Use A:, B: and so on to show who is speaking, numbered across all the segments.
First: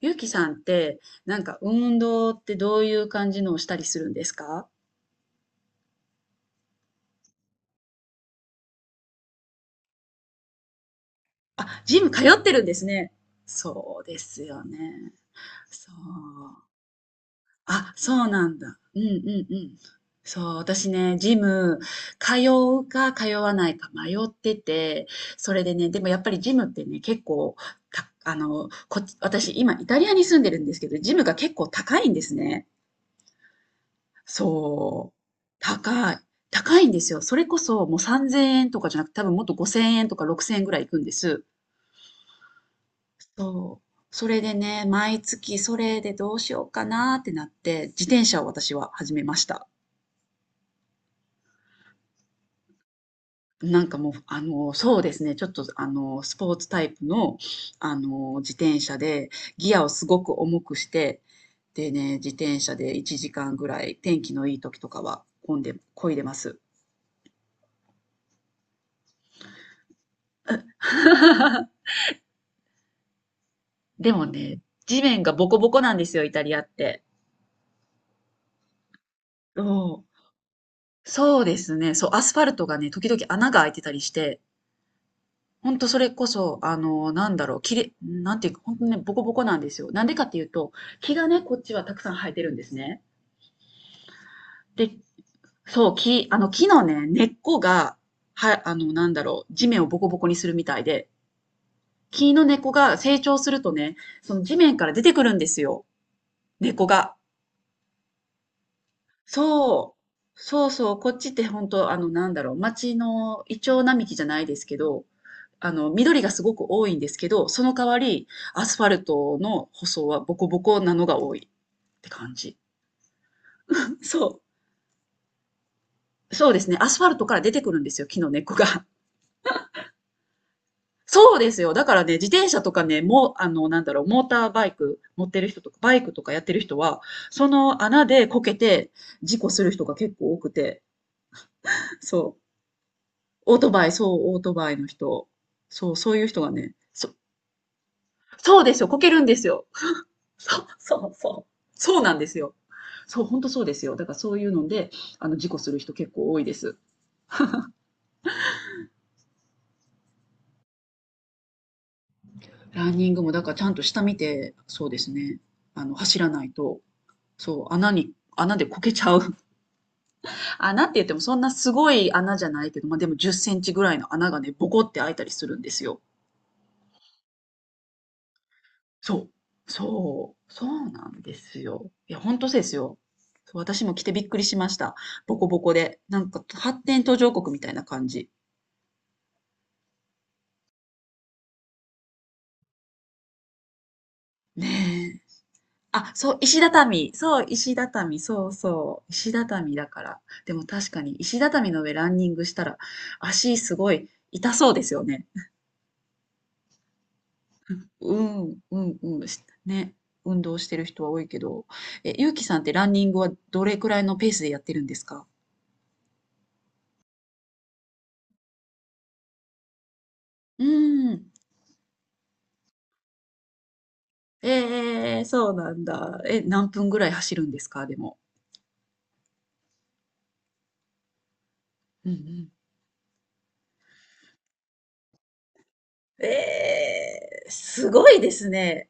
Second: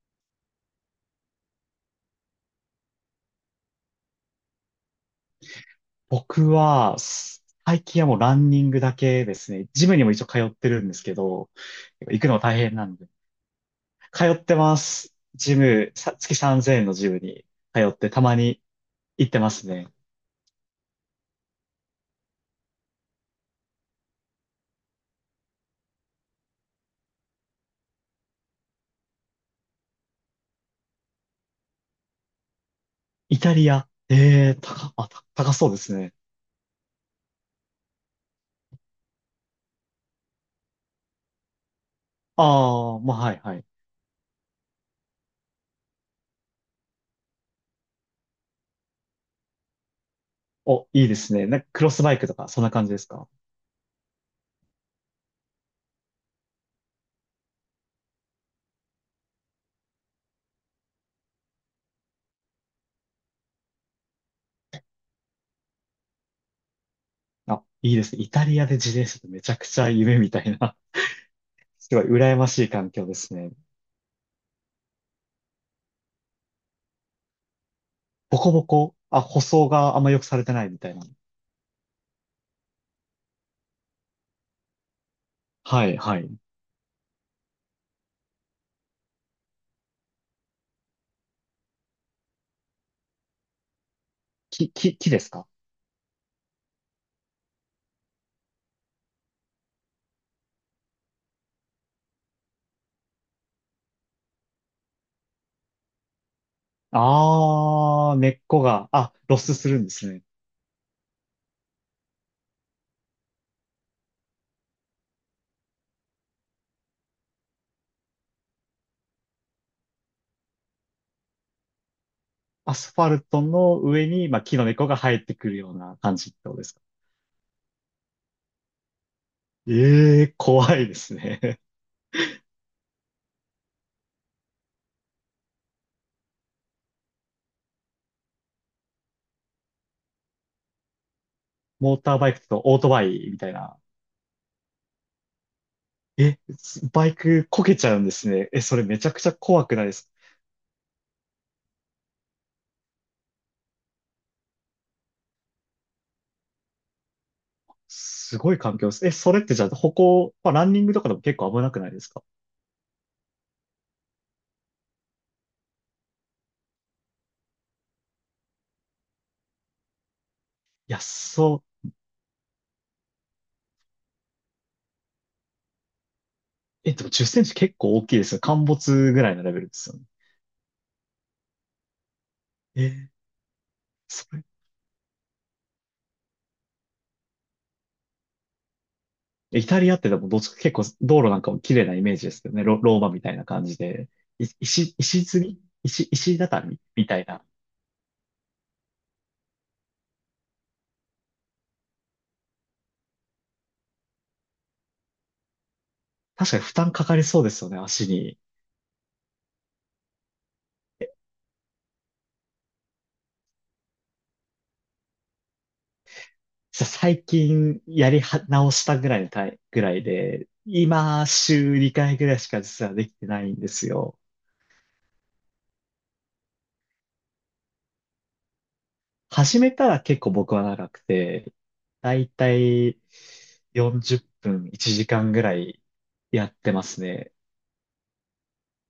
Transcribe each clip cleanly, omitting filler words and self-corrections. A: ゆうきさんって、なんか運動ってどういう感じのをしたりするんですか？
B: 僕は、最近はもうランニングだけですね。ジムにも一応通ってるんですけど、
A: ジム
B: 行
A: 通
B: くの
A: って
B: 大
A: るんで
B: 変
A: す
B: なんで。
A: ね。そうで
B: 通
A: す
B: って
A: よ
B: ま
A: ね。
B: す。ジ
A: そ
B: ム、
A: う。
B: 月3000円のジムに通
A: あ、
B: って、た
A: そう
B: ま
A: なん
B: に
A: だ。うんう
B: 行って
A: ん
B: ま
A: う
B: す
A: ん。
B: ね。
A: そう、私ね、ジム、通うか通わないか迷ってて、それでね、でもやっぱりジムってね、結構、た、あの、こっち、私今イタリアに住んでるんですけど、ジムが結構高いんですね。
B: イタリア。高、あ、
A: そう。
B: た高そうです
A: 高
B: ね。
A: い。高いんですよ。それこそもう3000円とかじゃなくて、多分もっと5000円とか6000円ぐらいいくんです。
B: ああ、まあ、はい、はい。
A: そう。それでね、毎月それでどうしようかなってなって、自転車を私は始めました。
B: お、いいですね。なんかクロスバイクとか、そんな感じですか？
A: なんかもう、そうですね、ちょっと、あの、スポーツタイプの、自転車で、ギアをすごく重くして、でね、自転車で1時間ぐらい、天気のいい時とかは、混んで、漕いでます。
B: あ、いいですね。イタリアで自転車ってめちゃくちゃ夢みたいな、すごい羨ましい環境ですね。
A: でもね、地面がボコボコなんですよ、イタリアって。
B: ボコボコ、あ、舗
A: そ
B: 装があんま
A: う。
B: 良くされてないみたいな。
A: そうですね。そう、アスファルトがね、時々穴が開いてたりして、ほんと
B: はい、
A: それ
B: は
A: こ
B: い。
A: そ、なんていうか、ほんとね、ボコボコなんですよ。なんでかっていうと、木がね、こっちはたくさん生えてるんですね。で、
B: 木ですか？
A: そう、木のね、根っこが、は、あの、なんだろう、地面をボコボコにするみたいで、木の根っこが成長するとね、その地面から出てくるんですよ、根っこが。
B: ああー、根っこが、あ、ロスするんで
A: そう。
B: すね。
A: そうそう、こっちって本当町のイチョウ並木じゃないですけど、緑がすごく多いんですけど、その代わり、アスファルトの舗装はボコボコなのが多いって感じ。
B: アスファルトの上に、ま
A: そ
B: あ、木の根っこが生えてくるような感じっ
A: う。
B: て
A: そ
B: こ
A: う
B: と
A: で
B: で
A: す
B: す
A: ね、
B: か？
A: アスファルトから出てくるんですよ、木の根っこが。
B: ええー、怖いです
A: そうです
B: ね。
A: よ。だからね、自転車とかね、もうあの、なんだろう、モーターバイク持ってる人とか、バイクとかやってる人は、その穴でこけて事故する人が結構多くて、
B: モーターバイ
A: そ
B: ク
A: う。
B: とオートバイみたい
A: オート
B: な。
A: バイ、そう、オートバイの人。そう、そういう人がね、
B: バイ
A: そ、
B: クこけちゃうんですね。
A: そ
B: え、
A: うで
B: そ
A: す
B: れ
A: よ、こ
B: めち
A: け
B: ゃ
A: る
B: く
A: ん
B: ちゃ
A: ですよ。
B: 怖くないですか？
A: そう、そう、そう。そうなんですよ。そう、本当そうですよ。だからそういうので、事故する人結構多いです。
B: すごい環境です。え、それってじゃあ歩行、まあ、ランニングとかでも結構危なくないですか？
A: ランニングも、だからちゃんと下見て、そうですね、走らないと、そう、穴でこけちゃう。穴って
B: いや、
A: 言ってもそんな
B: そ
A: すごい穴じゃないけど、まあ、でも10センチぐらいの穴がね、ボコって開いたりするんですよ。
B: う。え、でも10センチ結構大きいですよ。陥没
A: そ
B: ぐ
A: う。
B: らいのレベルですよね。
A: そう。そうなんですよ。いや、本当そうです
B: え
A: よ。
B: ー、
A: そう、私も着てび
B: そ
A: っくりしました。ボコボコで。なんか発展途上国みたいな感じ。
B: イタリアってでもどっちか結構道路なんかも綺麗なイメージですけどね。ローマみたいな感じで。い石、
A: ねえ。
B: 石積み石、
A: あ、そう、
B: 石
A: 石
B: 畳み
A: 畳。
B: たい
A: そ
B: な。
A: う、石畳。そうそう。石畳だから。でも確かに石畳の上ランニングしたら足すごい痛そうですよね。
B: 確かに負担かかりそうですよね、足
A: う
B: に。
A: ん、うん、うん。ね。運動してる人は多いけど。え、ゆうきさんってランニングはどれくらいのペースでやってるんですか？
B: 最近やりは直したぐらいのぐらいで、
A: うー
B: 今
A: ん。
B: 週2回ぐらいしか実はできてないんですよ。
A: ええ、そうなんだ。え、何分ぐらい走るんですか？でも。
B: 始めたら結構僕は長くて、
A: うん
B: だ
A: う
B: い
A: ん。
B: たい40分、1時間ぐらいやってま
A: え
B: すね。
A: え、すごいですね。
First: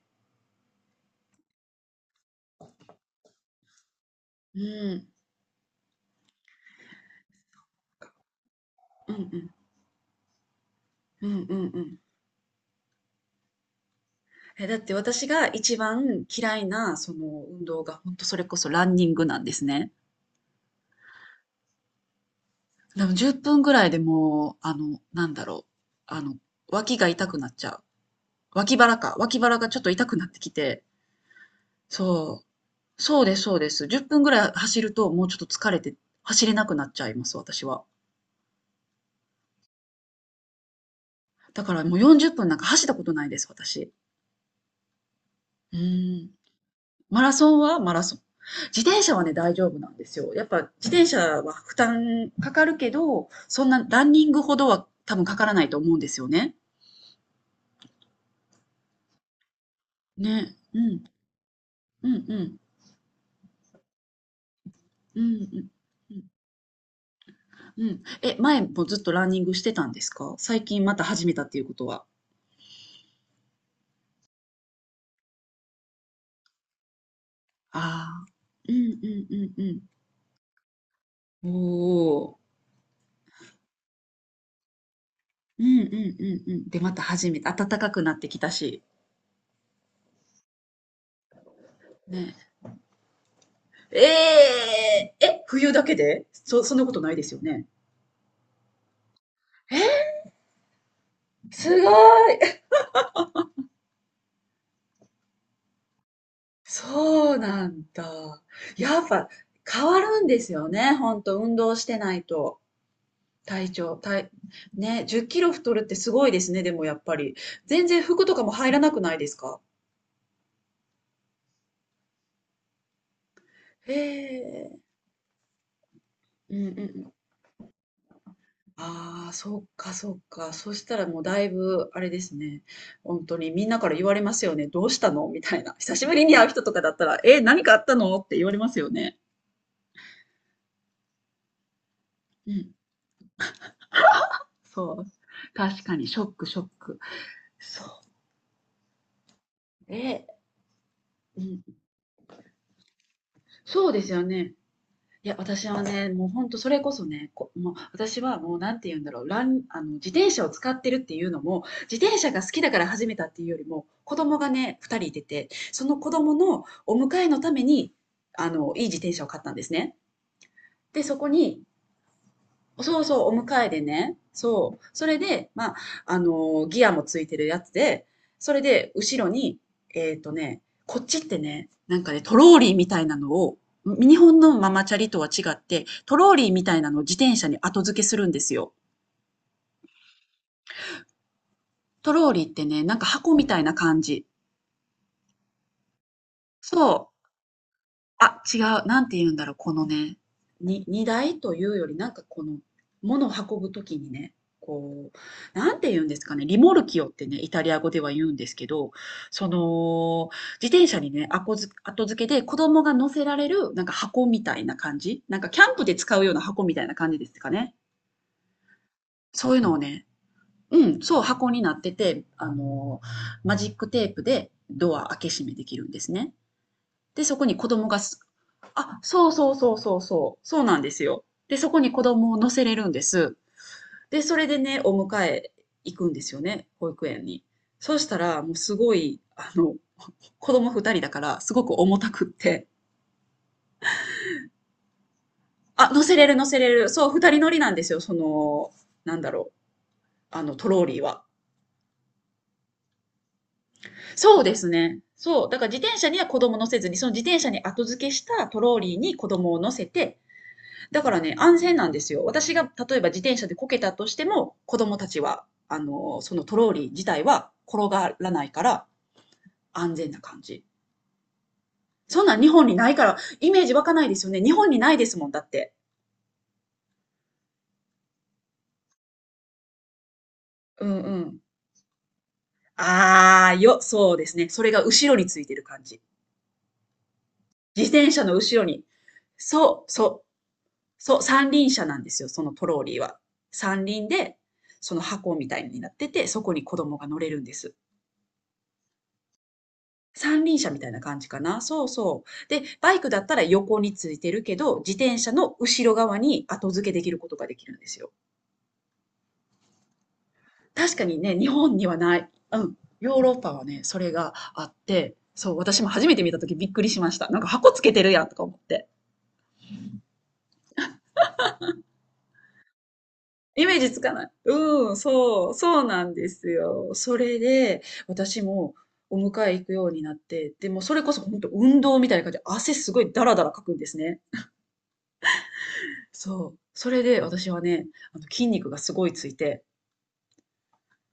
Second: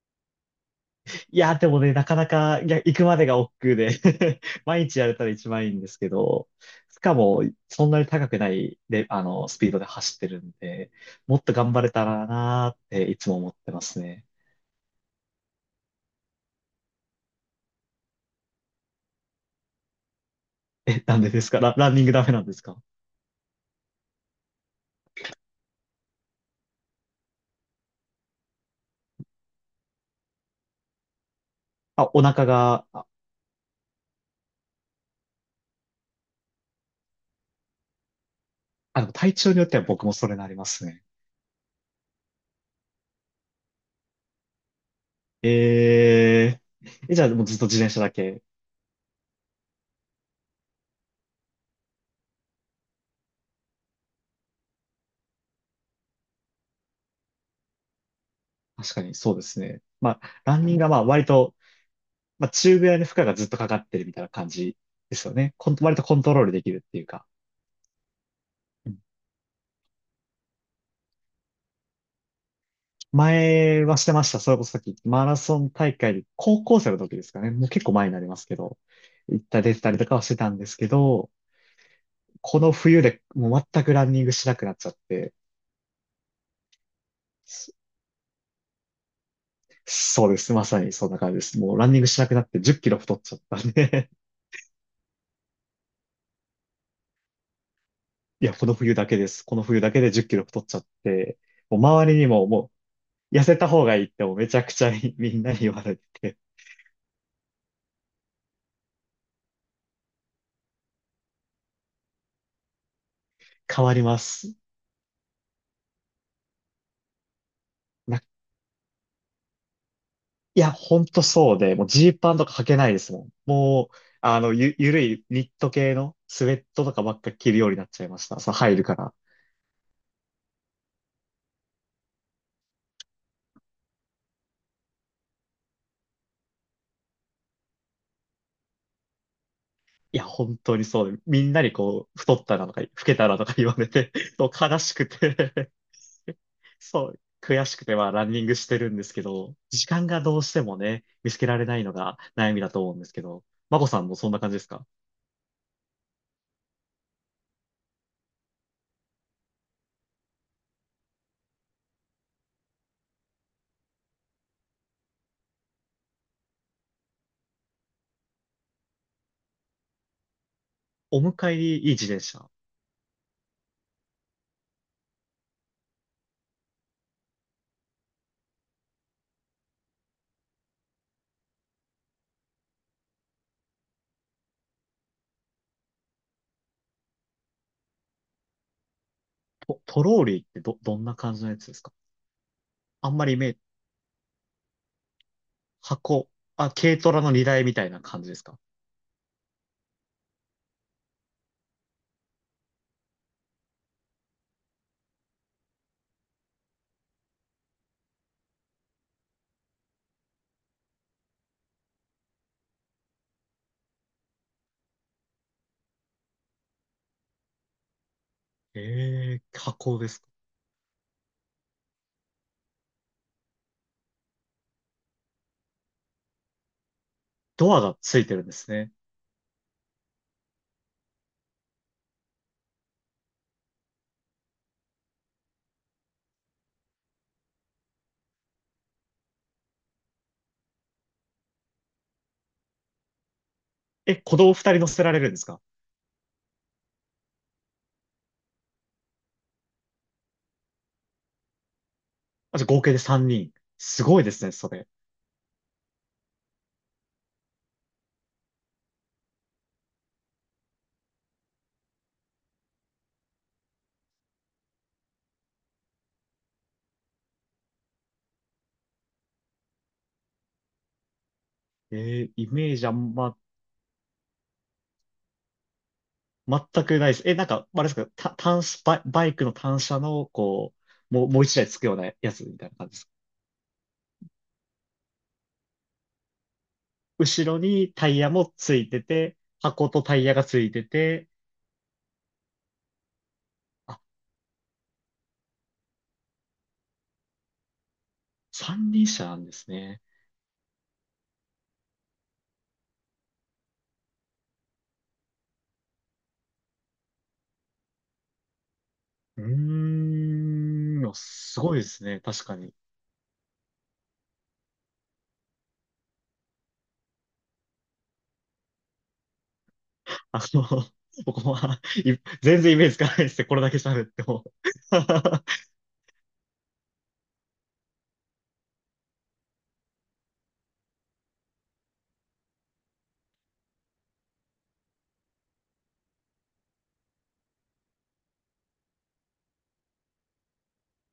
B: いや、でもね、なかなか、いや、行くまでが億劫で
A: う
B: 毎日や
A: ん。
B: れたら一番いいんですけど、しかも、そんなに高くない、で、
A: うんうん。
B: スピードで走ってるんで、
A: う
B: もっ
A: ん
B: と
A: うん
B: 頑
A: う
B: 張れ
A: ん。
B: たらなーっていつも思ってますね。
A: え、だって私が一番嫌いなその運動が本当それこそランニングなんですね。
B: え、なんでですか？ランニングダメなんですか？
A: でも10分ぐらいでもう、あの、脇が痛くなっちゃう。脇腹がちょっと痛くなってきて、
B: あ、お
A: そ
B: 腹が、
A: う。
B: あ、
A: そうですそうです。10分ぐらい走るともうちょっと疲れて走れなくなっちゃいます、私は。
B: 体調によっては僕もそれなりますね。
A: だからもう40分なんか走ったことないです、私。
B: え
A: うん。
B: ー、え、
A: マ
B: じゃあ
A: ラ
B: もうず
A: ソ
B: っ
A: ン
B: と自
A: は
B: 転
A: マ
B: 車
A: ラ
B: だ
A: ソン。
B: け。
A: 自転車はね、大丈夫なんですよ。やっぱ自転車は負担かかるけど、そんなランニングほどは多分かからないと思うんですよね。
B: 確かにそうですね。まあ、
A: ね。
B: ランニン
A: う
B: グがま
A: ん。
B: あ割と
A: うんう
B: まあ、
A: ん。
B: 中ぐらいの負荷がずっとかかってるみたいな感じで
A: うん
B: すよ
A: う
B: ね。コ
A: ん。
B: ン割と
A: う
B: コン
A: ん。
B: トロールできるっていうか。
A: うん。え、前も
B: う
A: ずっ
B: ん。
A: とランニングしてたんですか？最近また始めたっていうことは。
B: 前はしてました。それこそさっきマラソン大会で高校生の時ですかね。もう結構前にな
A: ああ。
B: りますけ
A: うん
B: ど、
A: うん
B: 行った
A: う
B: 出
A: ん
B: てたりとかはしてたんですけど、
A: うん。おお。
B: この冬でもう全くランニングしなくなっちゃって、
A: うんうんうんうん。で、また始めた暖
B: そ
A: かくなってきたし。
B: そうです。まさにそんな感じです。もうランニングしなくな
A: ね。
B: って10キロ太っちゃったん
A: え
B: で
A: ええ、冬だけでそんなことないですよね。
B: いや、この冬だけです。この
A: え
B: 冬だけで
A: ー、
B: 10キロ太っちゃって、
A: す
B: もう
A: ご
B: 周りにも
A: い。
B: う痩せた方がいいってもうめちゃくちゃみんなに言われて
A: そうなんだ。やっぱ変わるんですよね。ほんと、運動してないと。
B: 変わりま
A: 体、
B: す。
A: ね、10キロ太るってすごいですね。でもやっぱり。全然
B: な
A: 服とかも入らなくないですか？
B: いや、ほんとそうで、もうジーパンとか履けないですもん。も
A: へ
B: う、あの、
A: え。
B: ゆるいニット系のスウ
A: う
B: ェッ
A: んうんう
B: トとか
A: ん、
B: ばっか着るようになっちゃいました。そう、入るから。
A: ああ、そっかそっか。そしたらもうだいぶあれですね。本当にみんなから言われますよね。「どうしたの？」みたいな。久しぶりに会う人とかだったら、「え、何かあったの？」って言われますよね。
B: いや、本当にそうで、みんなにこう、太っ
A: う
B: たなと
A: ん。
B: か、老けたなとか言われて、そう悲
A: そ
B: し
A: う。
B: くて
A: 確かにショッ クショック。
B: そう、悔し
A: そ
B: く
A: う。
B: て、まあ、ランニングしてるんですけど、時間が
A: え、
B: どうしてもね、見つ
A: う
B: けら
A: ん。
B: れないのが悩みだと思うんですけど、まこ
A: そう
B: さ
A: で
B: ん
A: す
B: も
A: よ
B: そんな感
A: ね。
B: じですか？
A: いや、私はね、もう本当それこそね、こもう私はもうなんて言うんだろう、ランあの、自転車を使ってるっていうのも、自転車が好きだから始めたっていうよりも、子供がね、2人いてて、その子供のお迎えのために、いい自転車を買ったんですね。で、そ
B: お
A: こ
B: 迎え
A: に、
B: にいい自転車。
A: そうそう、お迎えでね。そう。それで、まあ、ギアもついてるやつで、それで、後ろに、えっとね、こっちってね、なんかね、トローリーみたいなのを、日本のママチャリとは違って、トローリーみたいなのを自転車に後付けするんですよ。
B: トローリーってどんな感じのやつですか？
A: トローリーってね、なんか
B: あんまり
A: 箱
B: イ
A: み
B: メ
A: た
B: ー
A: いな感じ。
B: 箱、あ、軽
A: そ
B: トラ
A: う。
B: の荷台みたいな感じで
A: あ、
B: すか？
A: 違う。なんて言うんだろう、このね、荷台というより、なんかこの、物を運ぶときにね、こう、なんて言うんですかね、リモルキオってね、イタリア語では言うんですけど、その、自転車にね、あこづ後付けで子供が乗せられる、なんか箱みたいな感じ、なんかキャンプで使うような箱みたいな感じですかね。
B: ええ
A: そうい
B: ー
A: うのを
B: 箱
A: ね、
B: ですか。
A: うん、そう、箱になってて、マジックテープでドア開け閉めできるんですね。で、そこに子
B: ドア
A: 供
B: が
A: が
B: つ
A: す、
B: いてるんですね。
A: あ、そうそうそうそうそう、そうなんですよ。で、そこに子供を乗せれるんです。で、それでね、お迎え行くんですよね、保育園に。そうしたら、もうすごい、子供二人だから、すごく重たくって、
B: え、子供二人乗せられるんですか？
A: あ、乗せれる乗せれる。そう、二人乗りなんですよ、なんだろう、トローリーは。
B: あ、じゃあ合計で三人。すごいで
A: そう
B: すね、
A: です
B: それ。
A: ね。そう。だから自転車には子供乗せずに、その自転車に後付けしたトローリーに子供を乗せて、だからね、安全なんですよ。私が例えば自転車でこけたとしても、子供たちは、そのトローリー自体は転がらないから安全な感じ。
B: え
A: そん
B: ー
A: なん
B: イ
A: 日本
B: メ
A: に
B: ージ
A: な
B: あ
A: いか
B: ん
A: ら、
B: ま、
A: イメージ湧かないですよね。日本にないですもん、だって。
B: 全くないです。え、なんか、あれですか、単車、バイクの単車の、こ
A: うんう
B: う、
A: ん。
B: もう一台つくようなやつみたいな感じですか。
A: あーよ、そうですね。それが後ろについてる感じ。
B: 後ろ
A: 自
B: にタ
A: 転
B: イ
A: 車
B: ヤ
A: の
B: も
A: 後ろ
B: つ
A: に。
B: いてて、
A: そ
B: 箱
A: う、
B: とタ
A: そ
B: イ
A: う、
B: ヤがついて
A: そう、
B: て、
A: 三輪車なんですよ、そのトローリーは。三
B: あ、
A: 輪で、その箱みたいになってて、そこに子供が乗れるんです。
B: 三輪車なんですね。
A: 三輪車みたいな感じかな。そうそう。で、バイクだったら横についてるけど、自転車の後ろ側に後付けできることができるんですよ。
B: う
A: 確か
B: ーん、
A: にね、日
B: すご
A: 本
B: いで
A: には
B: す
A: な
B: ね、
A: い。
B: 確か
A: う
B: に。
A: ん。ヨーロッパはね、それがあって、そう、私も初めて見た時びっくりしました。なんか箱つけてるやんとか思って。
B: あの、僕は、全然イメージつかないですね。これ
A: イ
B: だ
A: メ
B: け
A: ージつ
B: 喋っ
A: か
B: て
A: ない。
B: も。
A: うん、そう、そうなんですよ。それで、私もお迎え行くようになって、でもそれこそ本当運動みたいな感じで汗すごいダラダラかくんですね。そう。それで私はね、筋肉がすごいついて、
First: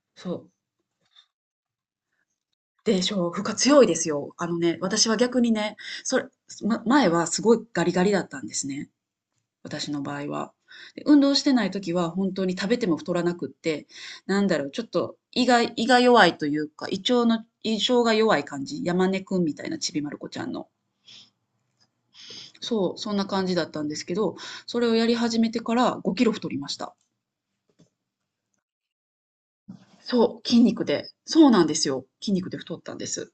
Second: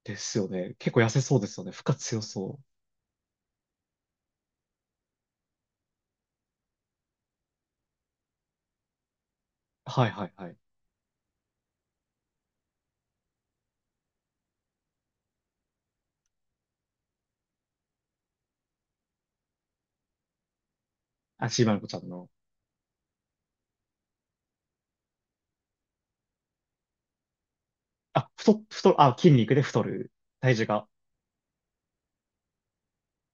B: で
A: そ
B: すよ
A: う。
B: ね。結構痩せそうですよね。負荷強そう。
A: で、負荷強いですよ。あのね、私は逆にね、それ、ま、前はすごいガリガリだったんですね。私の
B: はい
A: 場
B: は
A: 合
B: いは
A: は。
B: い。
A: で、運動してない時は本当に食べても太らなくって、なんだろう、ちょっと胃が弱いというか、胃腸が弱い感じ、山根くんみたいなちびまる子ちゃんの。
B: あ、シーマルコちゃんの。
A: そう、そんな感じだったんですけど、それをやり始めてから5キロ太りました。
B: あ、太、太、あ、筋肉で太る。
A: そう、
B: 体
A: 筋
B: 重
A: 肉
B: が。
A: で。そうなんですよ。筋肉で太ったんです。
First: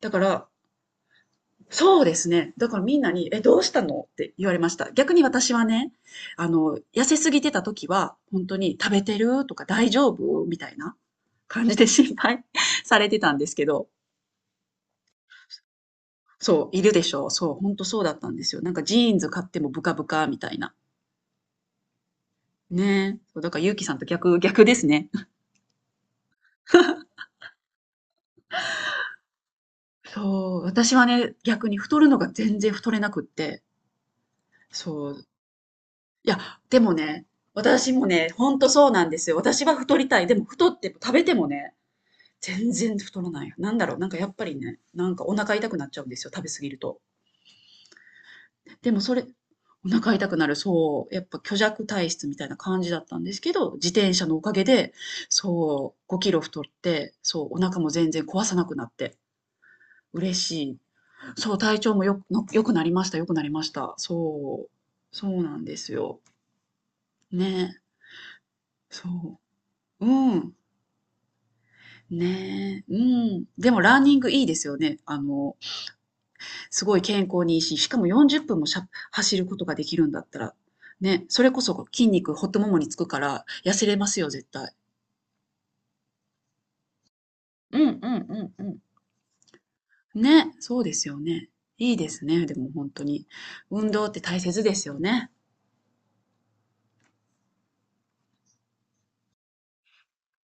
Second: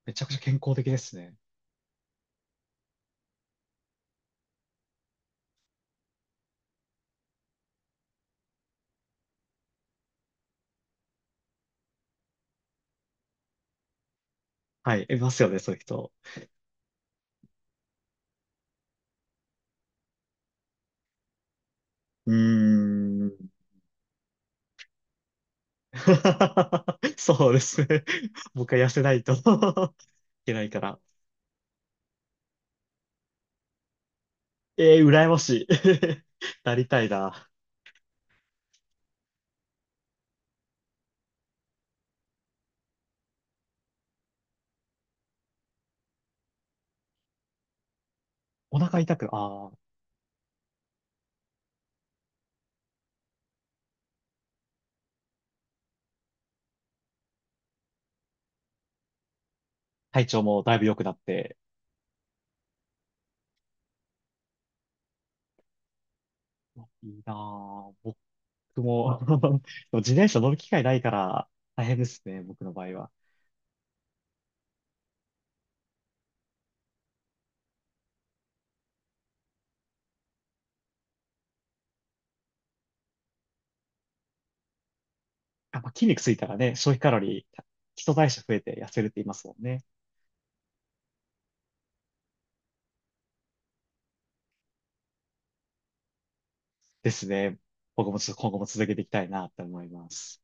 A: だ
B: め
A: か
B: ちゃくちゃ
A: ら、
B: 健康的ですね。
A: そうですね。だからみんなに、どうしたのって言われました。逆に私はね、痩せすぎてた時は、本当に食べてるとか大丈夫みたいな感じで心配 されてたんですけど、
B: はい。いますよね、そういう人。
A: そう、いるでしょう。そう、本当そうだったんですよ。なんかジーンズ買ってもブカブカみたいな。
B: う
A: ねえ。
B: ーん。
A: そうだから、ゆうきさんと逆ですね。
B: そうですね。僕は痩せないと いけ
A: そう、
B: ないか
A: 私
B: ら。
A: はね、逆に太るのが全然太れなくって、
B: えー、
A: そう、
B: 羨ましい。
A: いや、
B: な
A: で
B: り
A: も
B: たい
A: ね、
B: な。
A: 私もね、ほんとそうなんですよ。私は太りたい。でも太っても食べてもね、全然太らない。なんだろう、なんかやっぱりね、なんかお腹痛くなっちゃうんですよ、食べ過ぎると。
B: お
A: で
B: 腹
A: もそ
B: 痛
A: れ、
B: く、ああ、
A: お腹痛くなる、そう、やっぱ虚弱体質みたいな感じだったんですけど、自転車のおかげで、そう、5キロ太って、そう、お腹も全然壊さなくなって、
B: 体
A: 嬉
B: 調
A: し
B: もだ
A: い。
B: いぶ良くなっ
A: そ
B: て、
A: う、体調もよく、の良くなりました、良くなりました。そう、そうなんですよ。
B: いいな
A: ね、
B: ぁ。僕も で
A: そ
B: も
A: う、
B: 自転
A: う
B: 車乗
A: ん。
B: る機会ないから大変ですね、僕の
A: ねえ、
B: 場合
A: う
B: は。
A: ん。でもランニングいいですよね。すごい健康にいいし、しかも40分も走ることができるんだったら、ね、それこそ筋肉、ほっとももにつくから、痩せれますよ、絶対。
B: やっぱ筋肉ついたらね、消費カロリー、
A: うん
B: 基
A: う
B: 礎代謝
A: ん
B: 増え
A: うん
B: て痩せるって言いますもんね。
A: うん。ね、そうですよね。いいですね、でも本当に。運動って大切ですよね。
B: ですね。僕もちょっと今後も続けていきたいなって思います。